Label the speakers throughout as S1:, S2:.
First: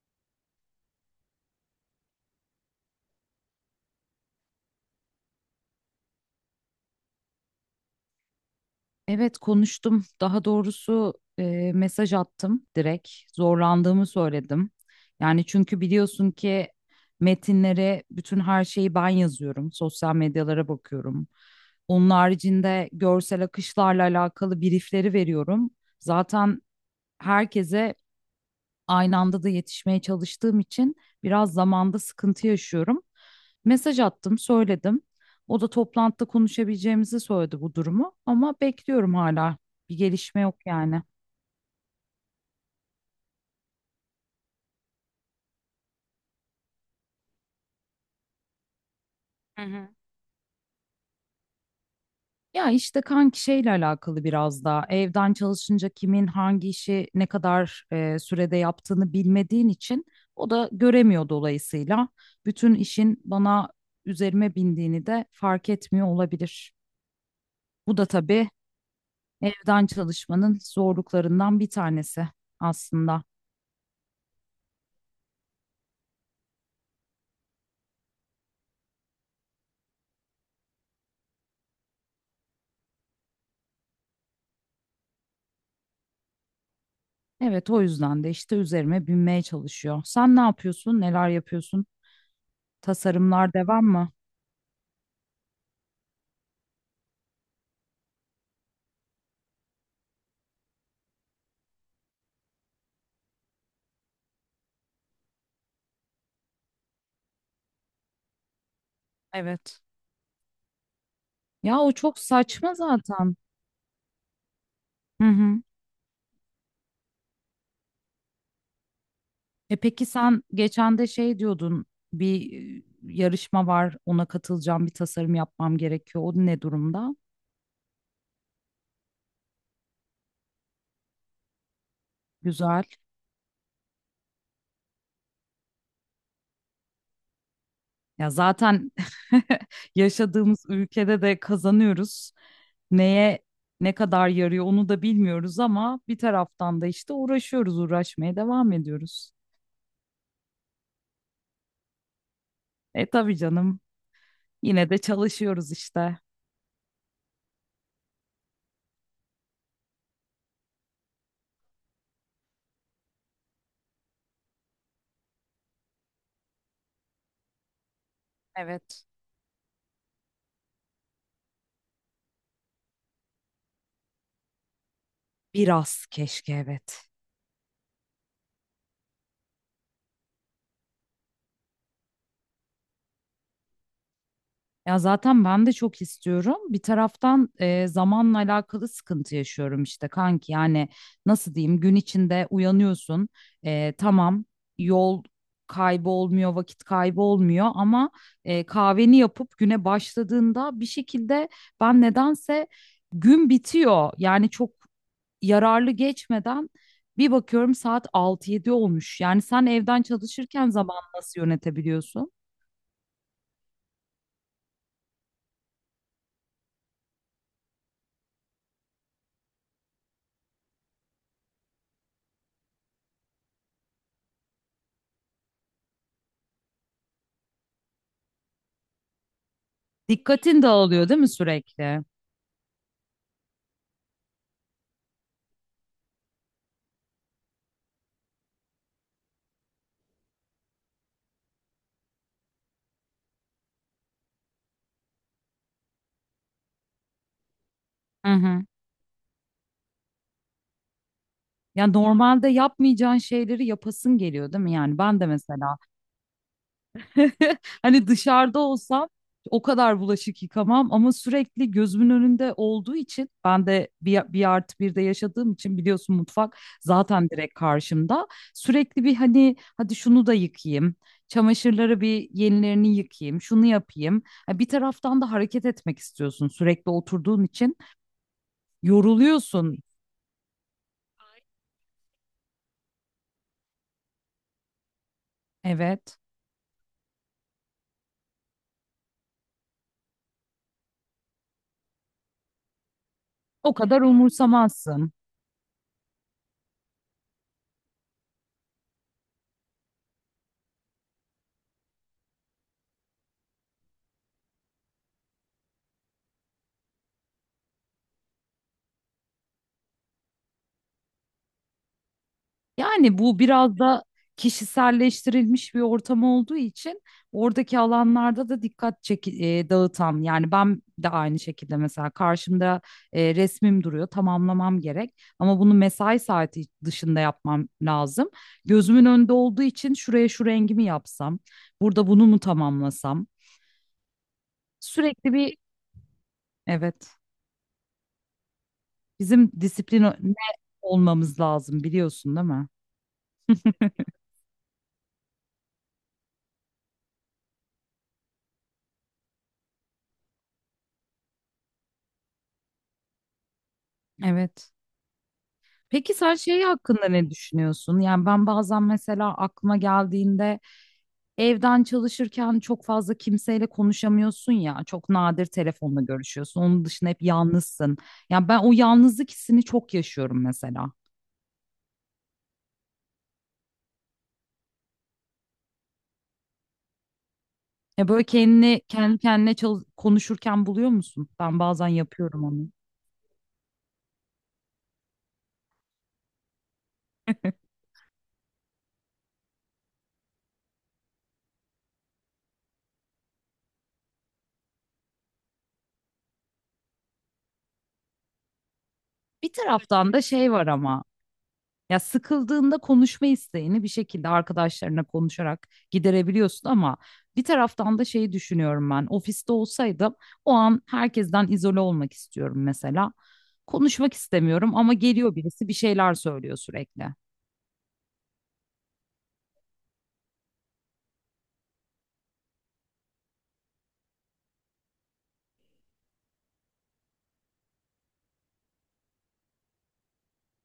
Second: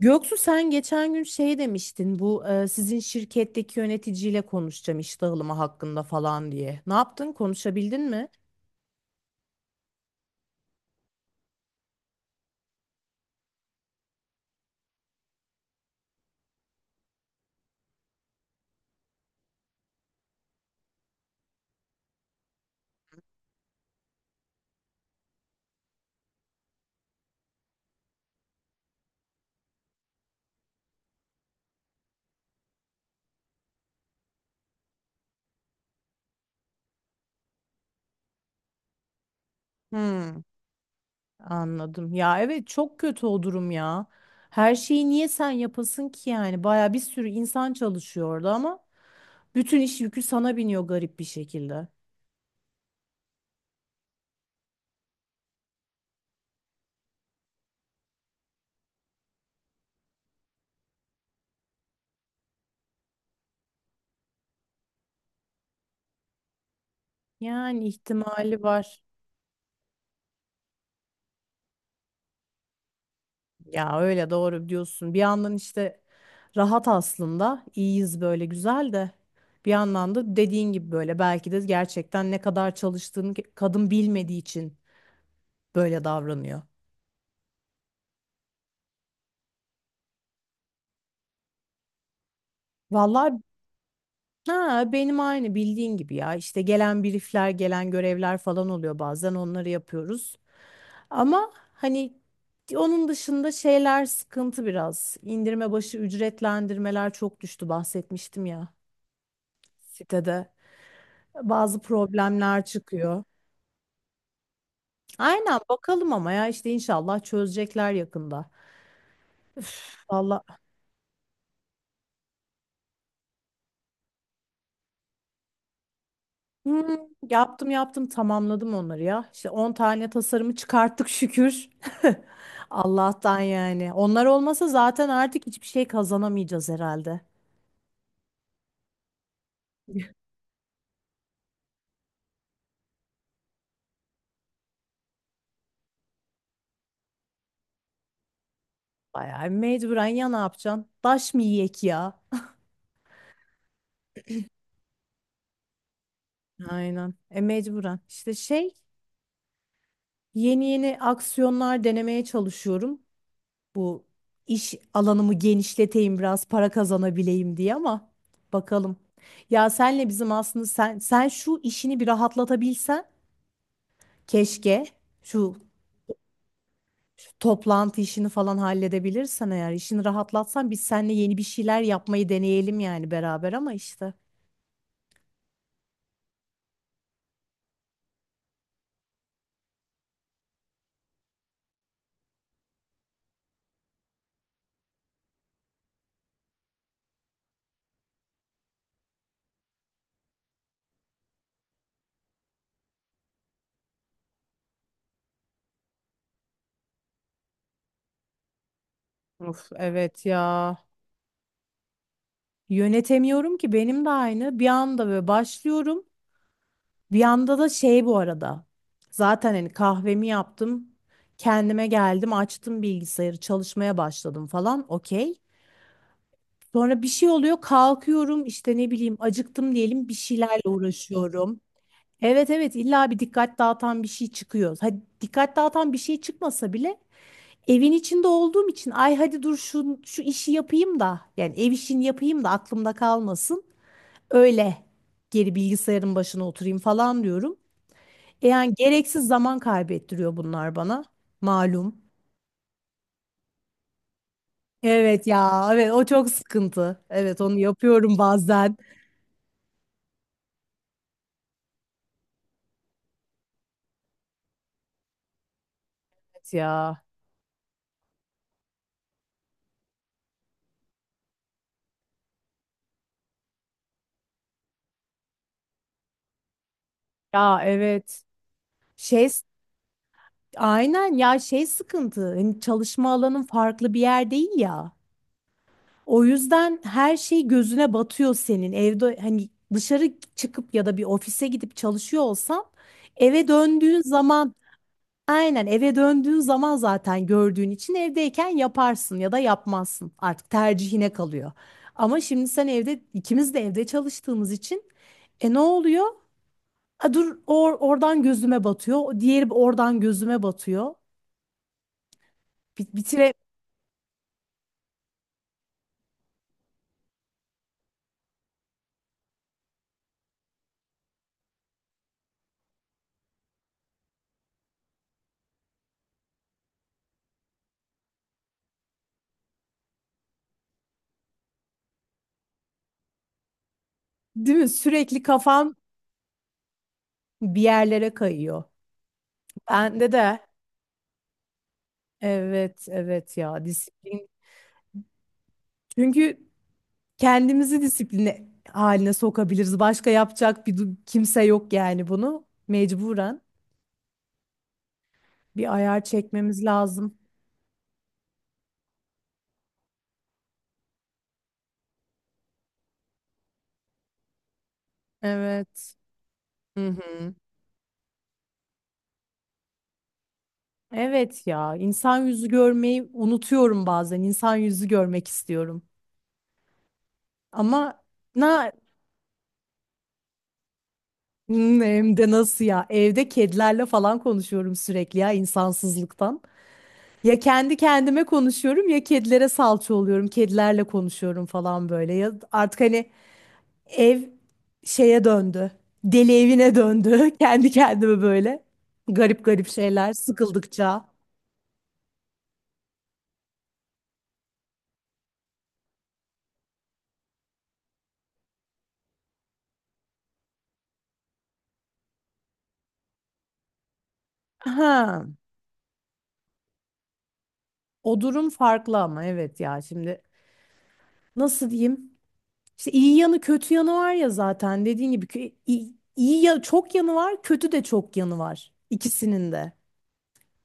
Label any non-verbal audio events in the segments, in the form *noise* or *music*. S1: Göksu sen geçen gün şey demiştin bu sizin şirketteki yöneticiyle konuşacağım iş dağılımı hakkında falan diye. Ne yaptın? Konuşabildin mi?
S2: Evet konuştum. Daha doğrusu mesaj attım direkt. Zorlandığımı söyledim. Yani çünkü biliyorsun ki metinlere bütün her şeyi ben yazıyorum. Sosyal medyalara bakıyorum. Onun haricinde görsel akışlarla alakalı briefleri veriyorum. Zaten herkese aynı anda da yetişmeye çalıştığım için biraz zamanda sıkıntı yaşıyorum. Mesaj attım, söyledim. O da toplantıda konuşabileceğimizi söyledi bu durumu, ama bekliyorum hala. Bir gelişme
S1: Hmm,
S2: yok yani.
S1: anladım. Ya evet, çok kötü o durum ya. Her şeyi niye sen yapasın ki yani? Baya bir sürü insan çalışıyor orada ama
S2: Hı
S1: bütün
S2: hı.
S1: iş yükü sana biniyor garip bir şekilde.
S2: Ya işte kanki şeyle alakalı biraz daha evden çalışınca kimin hangi işi ne kadar sürede yaptığını bilmediğin için o da göremiyor, dolayısıyla bütün işin bana, üzerime bindiğini de fark etmiyor olabilir.
S1: Yani
S2: Bu da tabii
S1: ihtimali var.
S2: evden çalışmanın zorluklarından bir tanesi aslında.
S1: Ya öyle, doğru diyorsun. Bir yandan işte rahat aslında. İyiyiz böyle, güzel de. Bir yandan da dediğin gibi böyle belki de gerçekten ne kadar çalıştığını kadın bilmediği için böyle davranıyor.
S2: Evet, o yüzden de işte üzerime binmeye çalışıyor. Sen ne yapıyorsun? Neler yapıyorsun?
S1: Vallahi
S2: Tasarımlar devam mı?
S1: ha, benim aynı bildiğin gibi ya. İşte gelen briefler, gelen görevler falan oluyor, bazen onları yapıyoruz. Ama hani onun dışında şeyler sıkıntı biraz. İndirme başı ücretlendirmeler çok düştü, bahsetmiştim ya
S2: Evet.
S1: sitede.
S2: Ya
S1: Bazı
S2: o çok
S1: problemler
S2: saçma
S1: çıkıyor.
S2: zaten. Hı
S1: Aynen,
S2: hı.
S1: bakalım ama ya işte inşallah çözecekler yakında.
S2: E peki, sen
S1: Vallahi.
S2: geçen de şey diyordun. Bir yarışma var. Ona katılacağım. Bir tasarım yapmam gerekiyor. O ne
S1: Hmm,
S2: durumda?
S1: yaptım tamamladım onları ya. İşte 10 tane tasarımı çıkarttık şükür. *laughs*
S2: Güzel.
S1: Allah'tan yani. Onlar olmasa zaten artık hiçbir şey kazanamayacağız herhalde.
S2: Ya zaten *laughs* yaşadığımız ülkede de kazanıyoruz, neye ne kadar yarıyor onu da bilmiyoruz ama bir taraftan da işte uğraşıyoruz, uğraşmaya devam ediyoruz.
S1: Bayağı mecburen, ya ne yapacaksın? Taş mı yiyek ya?
S2: E tabii canım, yine de çalışıyoruz işte.
S1: Aynen. E mecburen. İşte şey, yeni yeni aksiyonlar denemeye çalışıyorum. Bu iş alanımı genişleteyim, biraz para kazanabileyim diye ama bakalım.
S2: Evet.
S1: Ya senle bizim aslında sen şu işini bir rahatlatabilsen keşke şu,
S2: Biraz keşke, evet.
S1: şu toplantı işini falan halledebilirsen, eğer işini rahatlatsan biz seninle yeni bir şeyler yapmayı deneyelim yani beraber ama işte.
S2: Ya zaten ben de çok istiyorum. Bir taraftan zamanla alakalı sıkıntı yaşıyorum işte kanki. Yani nasıl diyeyim, gün içinde uyanıyorsun. E, tamam, yol kaybı olmuyor, vakit kaybı olmuyor ama kahveni yapıp güne başladığında bir şekilde ben nedense gün bitiyor. Yani çok yararlı geçmeden bir bakıyorum saat 6-7 olmuş. Yani sen
S1: Of,
S2: evden
S1: evet
S2: çalışırken
S1: ya.
S2: zaman nasıl yönetebiliyorsun?
S1: Yönetemiyorum ki, benim de aynı. Bir anda böyle başlıyorum. Bir yanda da şey bu arada. Zaten hani kahvemi yaptım. Kendime geldim, açtım bilgisayarı, çalışmaya başladım falan. Okey. Sonra bir şey oluyor, kalkıyorum işte ne bileyim acıktım diyelim, bir şeylerle
S2: Dikkatin dağılıyor değil mi
S1: uğraşıyorum.
S2: sürekli?
S1: Evet evet, illa bir dikkat dağıtan bir şey çıkıyor. Hadi dikkat dağıtan bir şey çıkmasa bile evin içinde olduğum için, ay hadi dur şu işi yapayım da yani ev işini yapayım da aklımda kalmasın. Öyle geri bilgisayarın başına oturayım falan diyorum.
S2: Hı hı.
S1: Yani gereksiz zaman kaybettiriyor bunlar bana.
S2: Ya
S1: Malum.
S2: normalde yapmayacağın şeyleri yapasın geliyor değil mi? Yani ben
S1: Evet
S2: de
S1: ya,
S2: mesela
S1: evet o çok sıkıntı. Evet, onu
S2: *laughs* hani
S1: yapıyorum
S2: dışarıda
S1: bazen.
S2: olsam o kadar bulaşık yıkamam ama sürekli gözümün önünde olduğu için, ben de 1+1 de yaşadığım için biliyorsun
S1: Evet
S2: mutfak
S1: ya.
S2: zaten direkt karşımda. Sürekli bir, hani hadi şunu da yıkayayım, çamaşırları bir yenilerini yıkayayım, şunu yapayım. Ha, bir taraftan da hareket etmek istiyorsun, sürekli oturduğun
S1: Ya
S2: için
S1: evet. Şey,
S2: yoruluyorsun.
S1: aynen ya, şey sıkıntı. Hani çalışma alanın farklı bir yer değil ya.
S2: Evet.
S1: O yüzden her şey gözüne batıyor senin. Evde hani dışarı çıkıp ya da bir ofise gidip çalışıyor olsan eve
S2: O
S1: döndüğün
S2: kadar
S1: zaman,
S2: umursamazsın.
S1: aynen, eve döndüğün zaman zaten gördüğün için evdeyken yaparsın ya da yapmazsın. Artık tercihine kalıyor. Ama şimdi sen evde, ikimiz de evde çalıştığımız için e ne oluyor? A, dur oradan gözüme batıyor. O diğeri oradan gözüme batıyor.
S2: Yani
S1: Bitire,
S2: bu biraz da kişiselleştirilmiş bir ortam olduğu için, oradaki alanlarda da dikkat dağıtan. Yani ben de aynı şekilde mesela karşımda resmim duruyor, tamamlamam gerek ama bunu mesai saati dışında yapmam lazım. Gözümün önünde olduğu için şuraya şu rengimi yapsam, burada bunu mu tamamlasam?
S1: değil mi? Sürekli
S2: Sürekli bir,
S1: kafam
S2: evet,
S1: bir yerlere kayıyor.
S2: bizim
S1: Bende
S2: disipline
S1: de.
S2: olmamız lazım, biliyorsun değil mi?
S1: Evet, evet ya,
S2: *laughs*
S1: disiplin. Çünkü kendimizi disipline haline sokabiliriz. Başka yapacak kimse yok yani bunu. Mecburen
S2: Evet.
S1: bir ayar
S2: Peki sen şey
S1: çekmemiz
S2: hakkında
S1: lazım.
S2: ne düşünüyorsun? Yani ben bazen, mesela aklıma geldiğinde, evden çalışırken çok fazla kimseyle konuşamıyorsun ya. Çok nadir
S1: Evet.
S2: telefonla görüşüyorsun. Onun
S1: Hı
S2: dışında hep
S1: hı.
S2: yalnızsın. Yani ben o yalnızlık hissini çok yaşıyorum mesela.
S1: Evet ya, insan yüzü görmeyi unutuyorum bazen. İnsan yüzü görmek istiyorum. Ama
S2: Ya böyle
S1: na
S2: kendini kendi kendine konuşurken buluyor musun? Ben
S1: Hmm,
S2: bazen
S1: hem de
S2: yapıyorum
S1: nasıl
S2: onu.
S1: ya? Evde kedilerle falan konuşuyorum sürekli ya, insansızlıktan. Ya kendi kendime konuşuyorum ya kedilere salça oluyorum. Kedilerle konuşuyorum falan böyle. Ya artık hani ev şeye döndü. Deli evine döndü. *laughs* Kendi kendime böyle. Garip
S2: Bir
S1: garip
S2: taraftan
S1: şeyler
S2: da şey var ama,
S1: sıkıldıkça.
S2: ya sıkıldığında konuşma isteğini bir şekilde arkadaşlarına konuşarak giderebiliyorsun, ama bir taraftan da şeyi düşünüyorum ben. Ofiste olsaydım o an herkesten izole olmak istiyorum mesela. Konuşmak istemiyorum ama
S1: Ha,
S2: geliyor birisi, bir şeyler söylüyor sürekli.
S1: o durum farklı ama evet ya, şimdi nasıl diyeyim? İşte iyi yanı kötü yanı var ya, zaten dediğin gibi iyi, iyi ya, çok yanı var, kötü de çok yanı var ikisinin de.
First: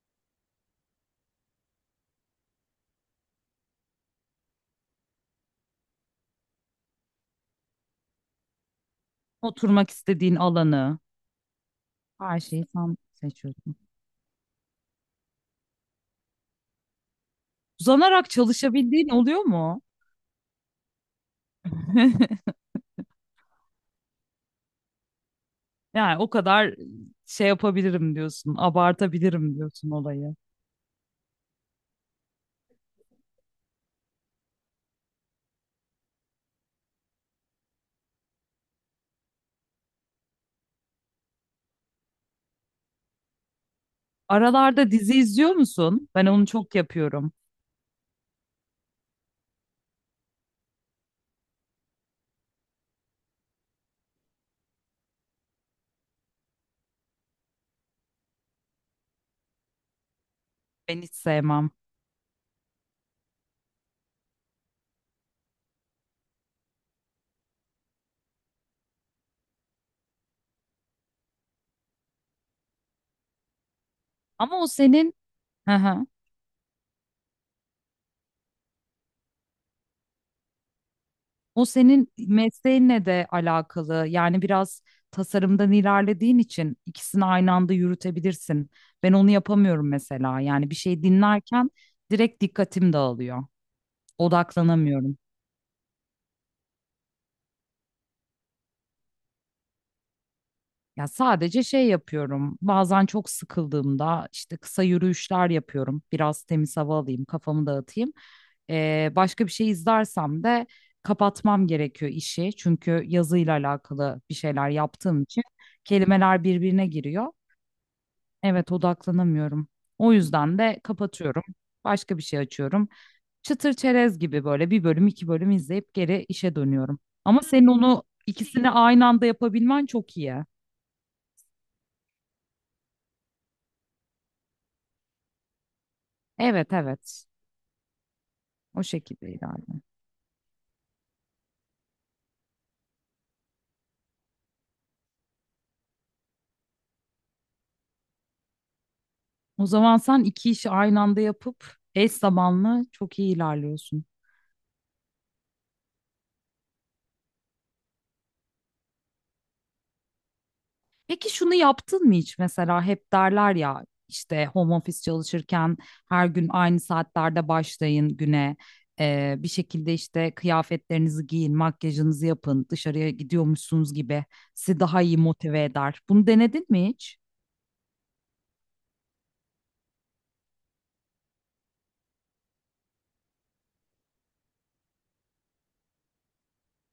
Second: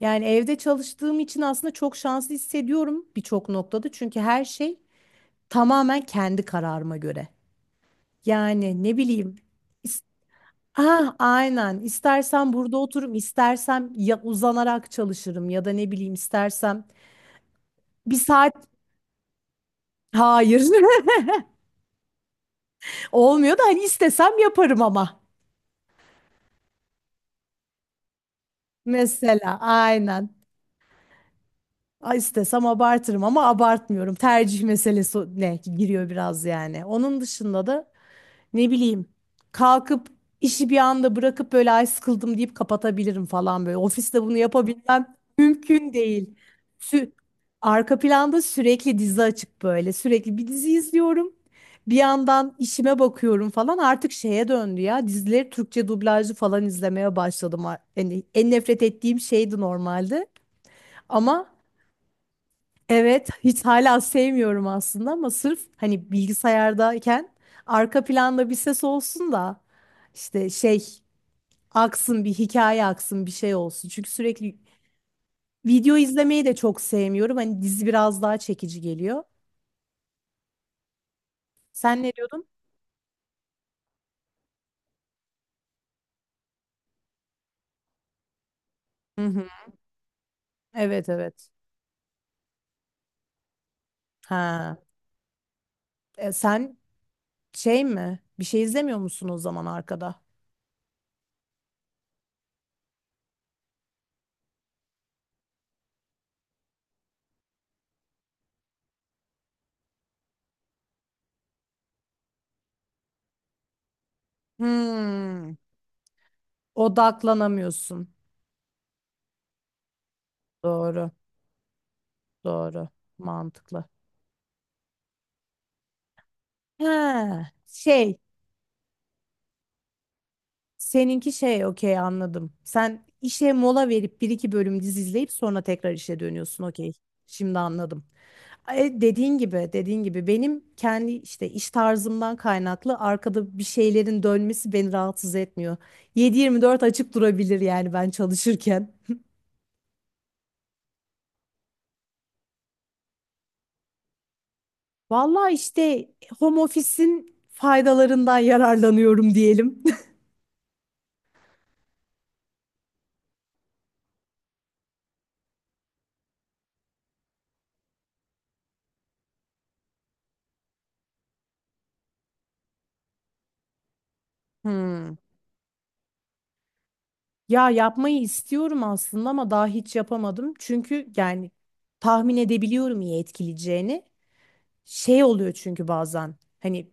S1: Yani evde çalıştığım için aslında çok şanslı hissediyorum birçok noktada. Çünkü her şey tamamen kendi kararıma göre. Yani ne bileyim.
S2: Oturmak
S1: is-
S2: istediğin alanı,
S1: Ah, aynen.
S2: her
S1: İstersem
S2: şeyi
S1: burada
S2: sen
S1: otururum,
S2: seçiyorsun.
S1: istersem ya uzanarak çalışırım ya da ne bileyim istersem bir
S2: Uzanarak
S1: saat,
S2: çalışabildiğin oluyor mu?
S1: hayır. *laughs*
S2: *laughs*
S1: Olmuyor da hani istesem yaparım ama.
S2: Yani o kadar şey yapabilirim diyorsun, abartabilirim
S1: Mesela
S2: diyorsun
S1: aynen.
S2: olayı.
S1: Ay, İstesem abartırım ama abartmıyorum. Tercih meselesi ne giriyor biraz yani. Onun dışında da ne bileyim kalkıp işi bir anda bırakıp böyle ay sıkıldım deyip kapatabilirim falan böyle. Ofiste bunu
S2: Aralarda dizi
S1: yapabilmem
S2: izliyor
S1: mümkün
S2: musun? Ben
S1: değil.
S2: onu çok
S1: Sü-
S2: yapıyorum.
S1: Arka planda sürekli dizi açık böyle. Sürekli bir dizi izliyorum. Bir yandan işime bakıyorum falan, artık şeye döndü ya. Dizileri Türkçe dublajlı falan izlemeye başladım. Yani en nefret ettiğim şeydi normalde.
S2: Ben hiç
S1: Ama
S2: sevmem.
S1: evet, hiç hala sevmiyorum aslında ama sırf hani bilgisayardayken arka planda bir ses olsun da işte şey aksın, bir hikaye aksın, bir şey olsun. Çünkü sürekli
S2: Ama o senin, hı
S1: video
S2: hı,
S1: izlemeyi de çok sevmiyorum. Hani dizi biraz daha çekici geliyor.
S2: o
S1: Sen
S2: senin
S1: ne diyordun?
S2: mesleğinle de alakalı. Yani biraz tasarımdan ilerlediğin için ikisini aynı anda yürütebilirsin. Ben
S1: Hı
S2: onu
S1: hı.
S2: yapamıyorum mesela. Yani bir şey
S1: Evet evet.
S2: dinlerken direkt dikkatim dağılıyor.
S1: Ha.
S2: Odaklanamıyorum.
S1: E, sen şey mi? Bir şey izlemiyor musun o zaman arkada?
S2: Ya sadece şey yapıyorum. Bazen çok sıkıldığımda işte kısa yürüyüşler yapıyorum. Biraz temiz hava alayım, kafamı dağıtayım. Başka bir şey izlersem de kapatmam gerekiyor işi. Çünkü yazıyla alakalı bir şeyler yaptığım için
S1: Hmm.
S2: kelimeler birbirine giriyor.
S1: Odaklanamıyorsun.
S2: Evet, odaklanamıyorum. O yüzden de
S1: Doğru.
S2: kapatıyorum, başka bir şey
S1: Doğru.
S2: açıyorum. Çıtır
S1: Mantıklı.
S2: çerez gibi böyle bir bölüm, iki bölüm izleyip geri işe dönüyorum. Ama
S1: Ha,
S2: senin onu,
S1: şey.
S2: ikisini aynı anda yapabilmen çok iyi.
S1: Seninki şey, okey, anladım. Sen işe mola verip bir iki bölüm dizi izleyip sonra tekrar işe dönüyorsun,
S2: Evet,
S1: okey.
S2: evet.
S1: Şimdi anladım.
S2: O
S1: E,
S2: şekilde
S1: dediğin gibi
S2: ilerliyorum.
S1: dediğin gibi benim kendi işte iş tarzımdan kaynaklı arkada bir şeylerin dönmesi beni rahatsız etmiyor. 7/24 açık durabilir yani ben çalışırken.
S2: O zaman sen iki işi aynı anda yapıp eş zamanlı çok iyi ilerliyorsun.
S1: Vallahi işte home office'in faydalarından yararlanıyorum diyelim.
S2: Peki şunu yaptın mı hiç? Mesela hep derler ya, işte home office çalışırken her gün aynı saatlerde başlayın güne. Bir şekilde işte kıyafetlerinizi giyin, makyajınızı yapın, dışarıya gidiyormuşsunuz gibi sizi daha
S1: Hmm.
S2: iyi motive eder. Bunu denedin mi hiç?
S1: Ya yapmayı istiyorum aslında ama daha hiç yapamadım. Çünkü yani tahmin edebiliyorum iyi etkileyeceğini. Şey oluyor çünkü bazen hani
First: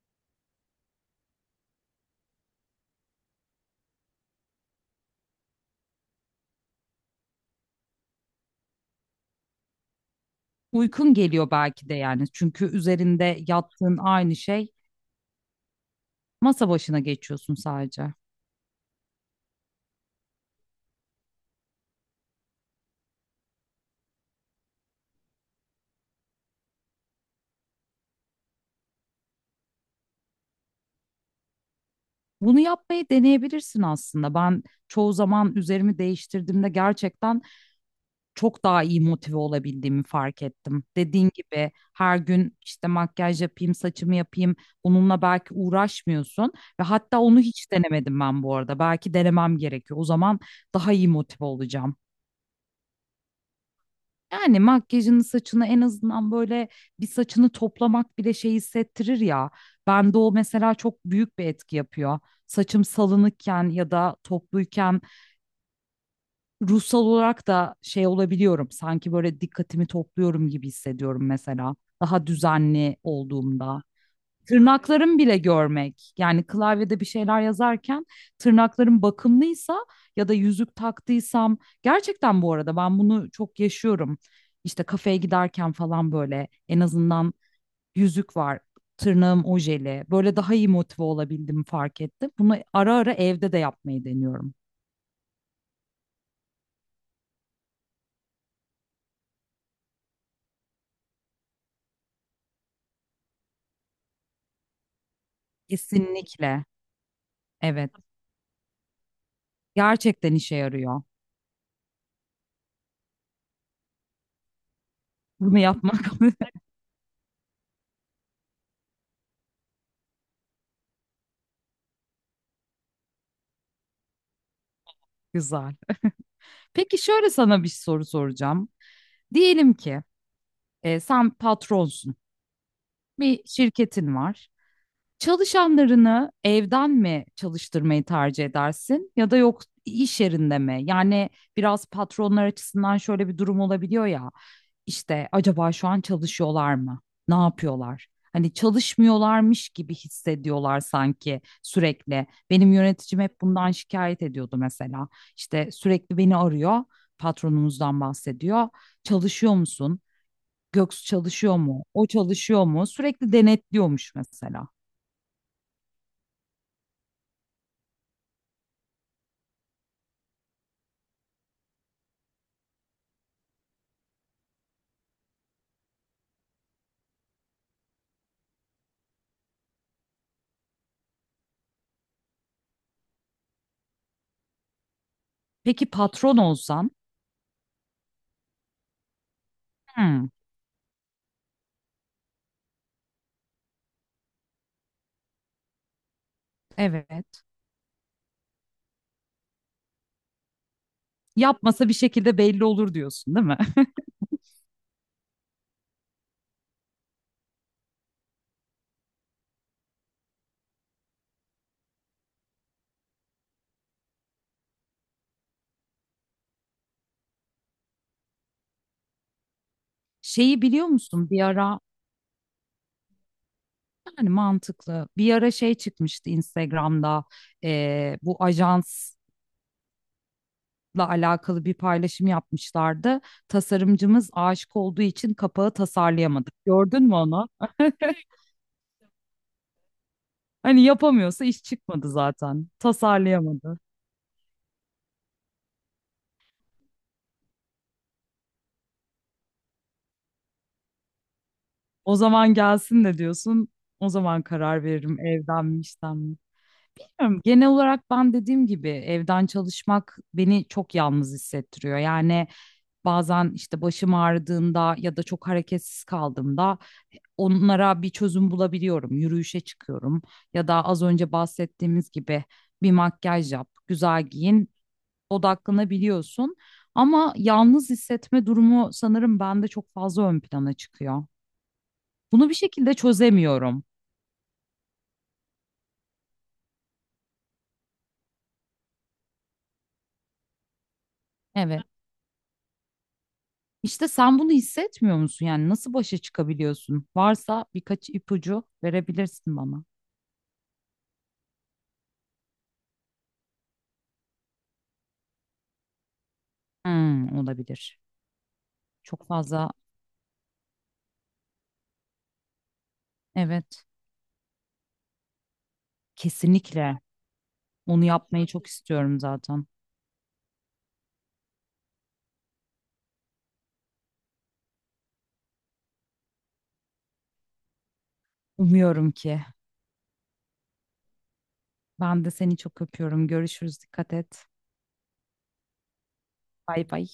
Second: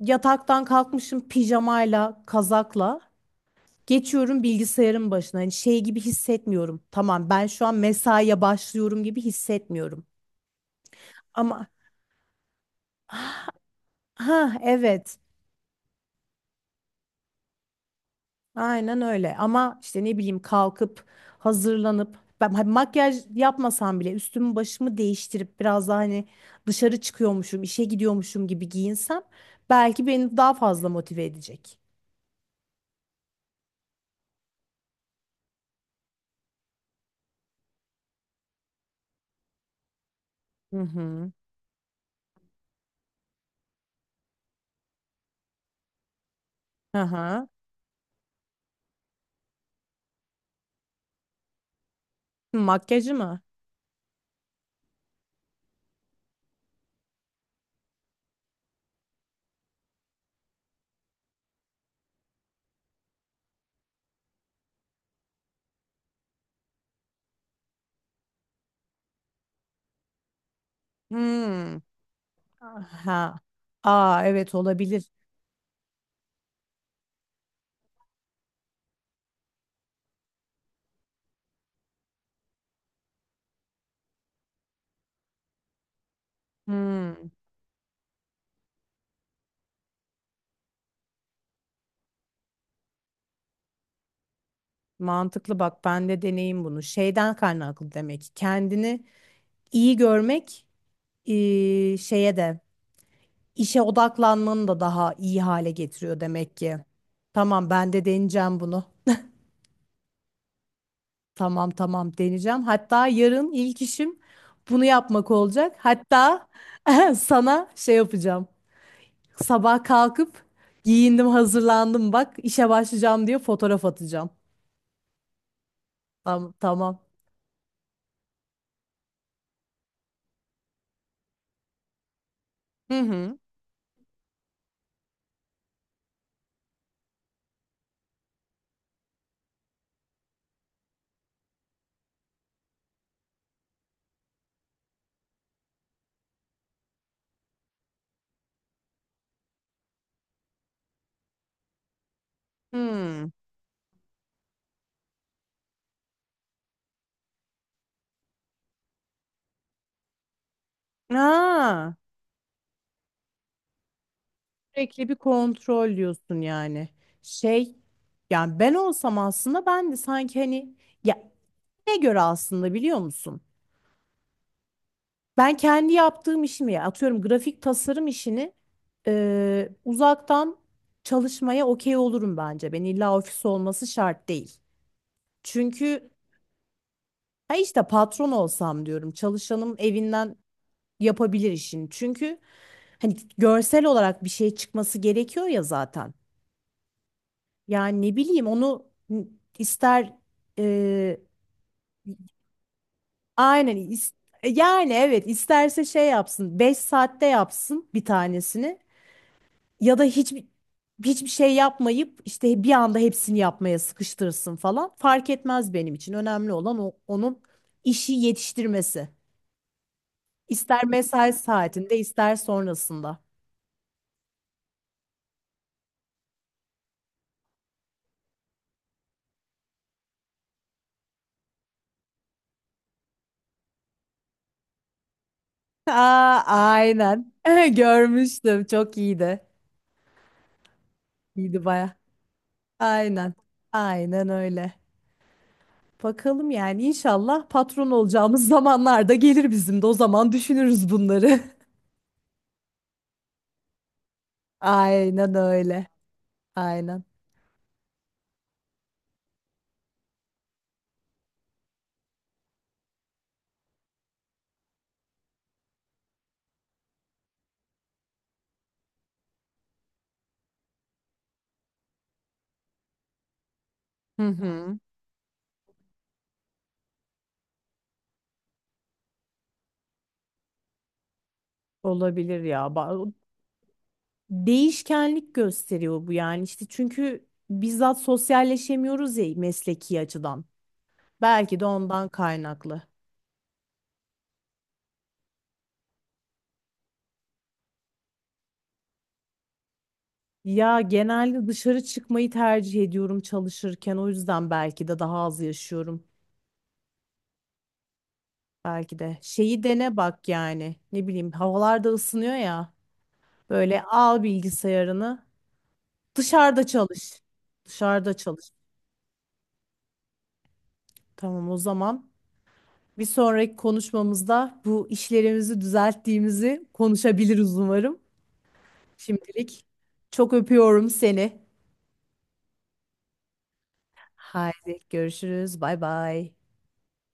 S1: yataktan kalkmışım pijamayla, kazakla. Geçiyorum bilgisayarın başına. Hani şey gibi hissetmiyorum. Tamam ben şu an mesaiye başlıyorum gibi hissetmiyorum.
S2: Uykun geliyor
S1: Ama
S2: belki de yani. Çünkü üzerinde yattığın aynı
S1: ha,
S2: şey,
S1: evet,
S2: masa başına geçiyorsun sadece.
S1: aynen öyle. Ama işte ne bileyim kalkıp hazırlanıp ben hani makyaj yapmasam bile üstümü başımı değiştirip biraz daha hani dışarı çıkıyormuşum, işe gidiyormuşum gibi giyinsem belki beni daha fazla motive edecek.
S2: Bunu yapmayı deneyebilirsin aslında. Ben çoğu zaman üzerimi değiştirdiğimde gerçekten çok daha iyi motive olabildiğimi fark
S1: Hı
S2: ettim.
S1: hı.
S2: Dediğin gibi her gün işte makyaj yapayım, saçımı yapayım. Bununla belki uğraşmıyorsun, ve hatta onu
S1: Aha.
S2: hiç denemedim ben bu arada. Belki denemem gerekiyor. O zaman daha iyi motive olacağım.
S1: Makyajı mı?
S2: Yani makyajını, saçını en azından, böyle bir saçını toplamak bile şey hissettirir ya. Bende o mesela çok büyük bir etki yapıyor. Saçım salınıkken ya da topluyken ruhsal olarak da şey olabiliyorum. Sanki böyle dikkatimi topluyorum gibi hissediyorum mesela,
S1: Hmm.
S2: daha düzenli
S1: Ha.
S2: olduğumda.
S1: Aa, evet olabilir.
S2: Tırnaklarım bile görmek. Yani klavyede bir şeyler yazarken tırnaklarım bakımlıysa ya da yüzük taktıysam, gerçekten bu arada ben bunu çok yaşıyorum. İşte kafeye giderken falan, böyle en
S1: Hmm.
S2: azından yüzük var, tırnağım ojeli, böyle daha iyi motive olabildim, fark ettim. Bunu ara ara evde de yapmayı deniyorum.
S1: Mantıklı, bak ben de deneyim bunu. Şeyden kaynaklı demek ki, kendini iyi görmek şeye de, işe odaklanmanı da daha iyi hale getiriyor demek
S2: Kesinlikle.
S1: ki. Tamam,
S2: Evet.
S1: ben de deneyeceğim bunu.
S2: Gerçekten işe yarıyor.
S1: Tamam tamam deneyeceğim. Hatta yarın ilk işim bunu yapmak
S2: Bunu
S1: olacak.
S2: yapmak
S1: Hatta
S2: *laughs*
S1: *laughs* sana şey yapacağım. Sabah kalkıp giyindim, hazırlandım, bak işe başlayacağım diye fotoğraf atacağım.
S2: güzel.
S1: Tamam
S2: Peki
S1: tamam.
S2: şöyle sana bir soru soracağım. Diyelim ki sen patronsun,
S1: Hı hı.
S2: bir şirketin var. Çalışanlarını evden mi çalıştırmayı tercih edersin, ya da yok iş yerinde mi? Yani biraz patronlar açısından şöyle bir durum olabiliyor ya, işte acaba şu an çalışıyorlar mı? Ne yapıyorlar? Hani çalışmıyorlarmış gibi hissediyorlar sanki sürekli. Benim yöneticim
S1: Hı.
S2: hep bundan şikayet ediyordu mesela. İşte sürekli beni arıyor, patronumuzdan bahsediyor. Çalışıyor musun? Göksu çalışıyor
S1: Aa.
S2: mu? O çalışıyor mu? Sürekli denetliyormuş mesela.
S1: Sürekli bir kontrol diyorsun yani. Şey, yani ben olsam aslında ben de sanki hani ya, ne göre aslında, biliyor musun? Ben kendi yaptığım işimi, ya atıyorum grafik tasarım işini, uzaktan çalışmaya okey olurum bence. Ben illa ofis olması şart değil.
S2: Peki
S1: Çünkü
S2: patron olsan,
S1: ha, işte patron olsam diyorum, çalışanım
S2: "Hmm,
S1: evinden yapabilir işini. Çünkü hani görsel olarak bir şey çıkması gerekiyor ya zaten.
S2: evet.
S1: Yani ne bileyim, onu ister e,
S2: Yapmasa bir şekilde belli olur" diyorsun, değil mi?
S1: aynen,
S2: *laughs*
S1: yani evet isterse şey yapsın, 5 saatte yapsın bir tanesini ya da hiçbir şey yapmayıp işte bir anda hepsini yapmaya sıkıştırsın falan, fark etmez benim için, önemli olan o, onun işi yetiştirmesi,
S2: Şeyi
S1: ister
S2: biliyor musun,
S1: mesai
S2: bir ara,
S1: saatinde ister sonrasında.
S2: yani mantıklı, bir ara şey çıkmıştı Instagram'da, bu ajansla alakalı bir paylaşım yapmışlardı. Tasarımcımız aşık olduğu için kapağı
S1: Aa,
S2: tasarlayamadı. Gördün mü
S1: aynen
S2: onu?
S1: *laughs* görmüştüm, çok iyiydi,
S2: Hani yapamıyorsa
S1: iyiydi
S2: iş
S1: baya,
S2: çıkmadı zaten,
S1: aynen
S2: tasarlayamadı.
S1: aynen öyle. Bakalım yani, inşallah patron olacağımız *laughs* zamanlarda gelir, bizim de o zaman düşünürüz bunları.
S2: O zaman gelsin de diyorsun. O zaman
S1: *laughs*
S2: karar veririm
S1: Aynen
S2: evden mi,
S1: öyle.
S2: işten mi.
S1: Aynen.
S2: Bilmiyorum. Genel olarak ben, dediğim gibi, evden çalışmak beni çok yalnız hissettiriyor. Yani bazen işte başım ağrıdığında ya da çok hareketsiz kaldığımda onlara bir çözüm bulabiliyorum. Yürüyüşe çıkıyorum ya da az önce bahsettiğimiz gibi bir makyaj yap, güzel
S1: Hı
S2: giyin,
S1: hı.
S2: odaklanabiliyorsun. Ama yalnız hissetme durumu sanırım bende çok fazla ön plana çıkıyor.
S1: Olabilir
S2: Bunu bir
S1: ya.
S2: şekilde çözemiyorum.
S1: Değişkenlik gösteriyor bu yani, işte çünkü bizzat sosyalleşemiyoruz ya mesleki açıdan. Belki de
S2: Evet.
S1: ondan kaynaklı.
S2: İşte sen bunu hissetmiyor musun? Yani nasıl başa çıkabiliyorsun? Varsa birkaç ipucu verebilirsin bana.
S1: Ya genelde dışarı çıkmayı tercih ediyorum çalışırken. O yüzden belki de daha az yaşıyorum.
S2: Hmm, olabilir.
S1: Belki de.
S2: Çok
S1: Şeyi
S2: fazla.
S1: dene bak yani. Ne bileyim havalar da ısınıyor ya. Böyle
S2: Evet.
S1: al bilgisayarını. Dışarıda
S2: Kesinlikle.
S1: çalış.
S2: Onu
S1: Dışarıda
S2: yapmayı
S1: çalış.
S2: çok istiyorum zaten.
S1: Tamam o zaman. Bir sonraki konuşmamızda bu işlerimizi düzelttiğimizi konuşabiliriz umarım.
S2: Umuyorum ki.
S1: Şimdilik çok öpüyorum seni.
S2: Ben de seni çok öpüyorum. Görüşürüz. Dikkat et.
S1: Haydi görüşürüz. Bay bay.
S2: Bay bay.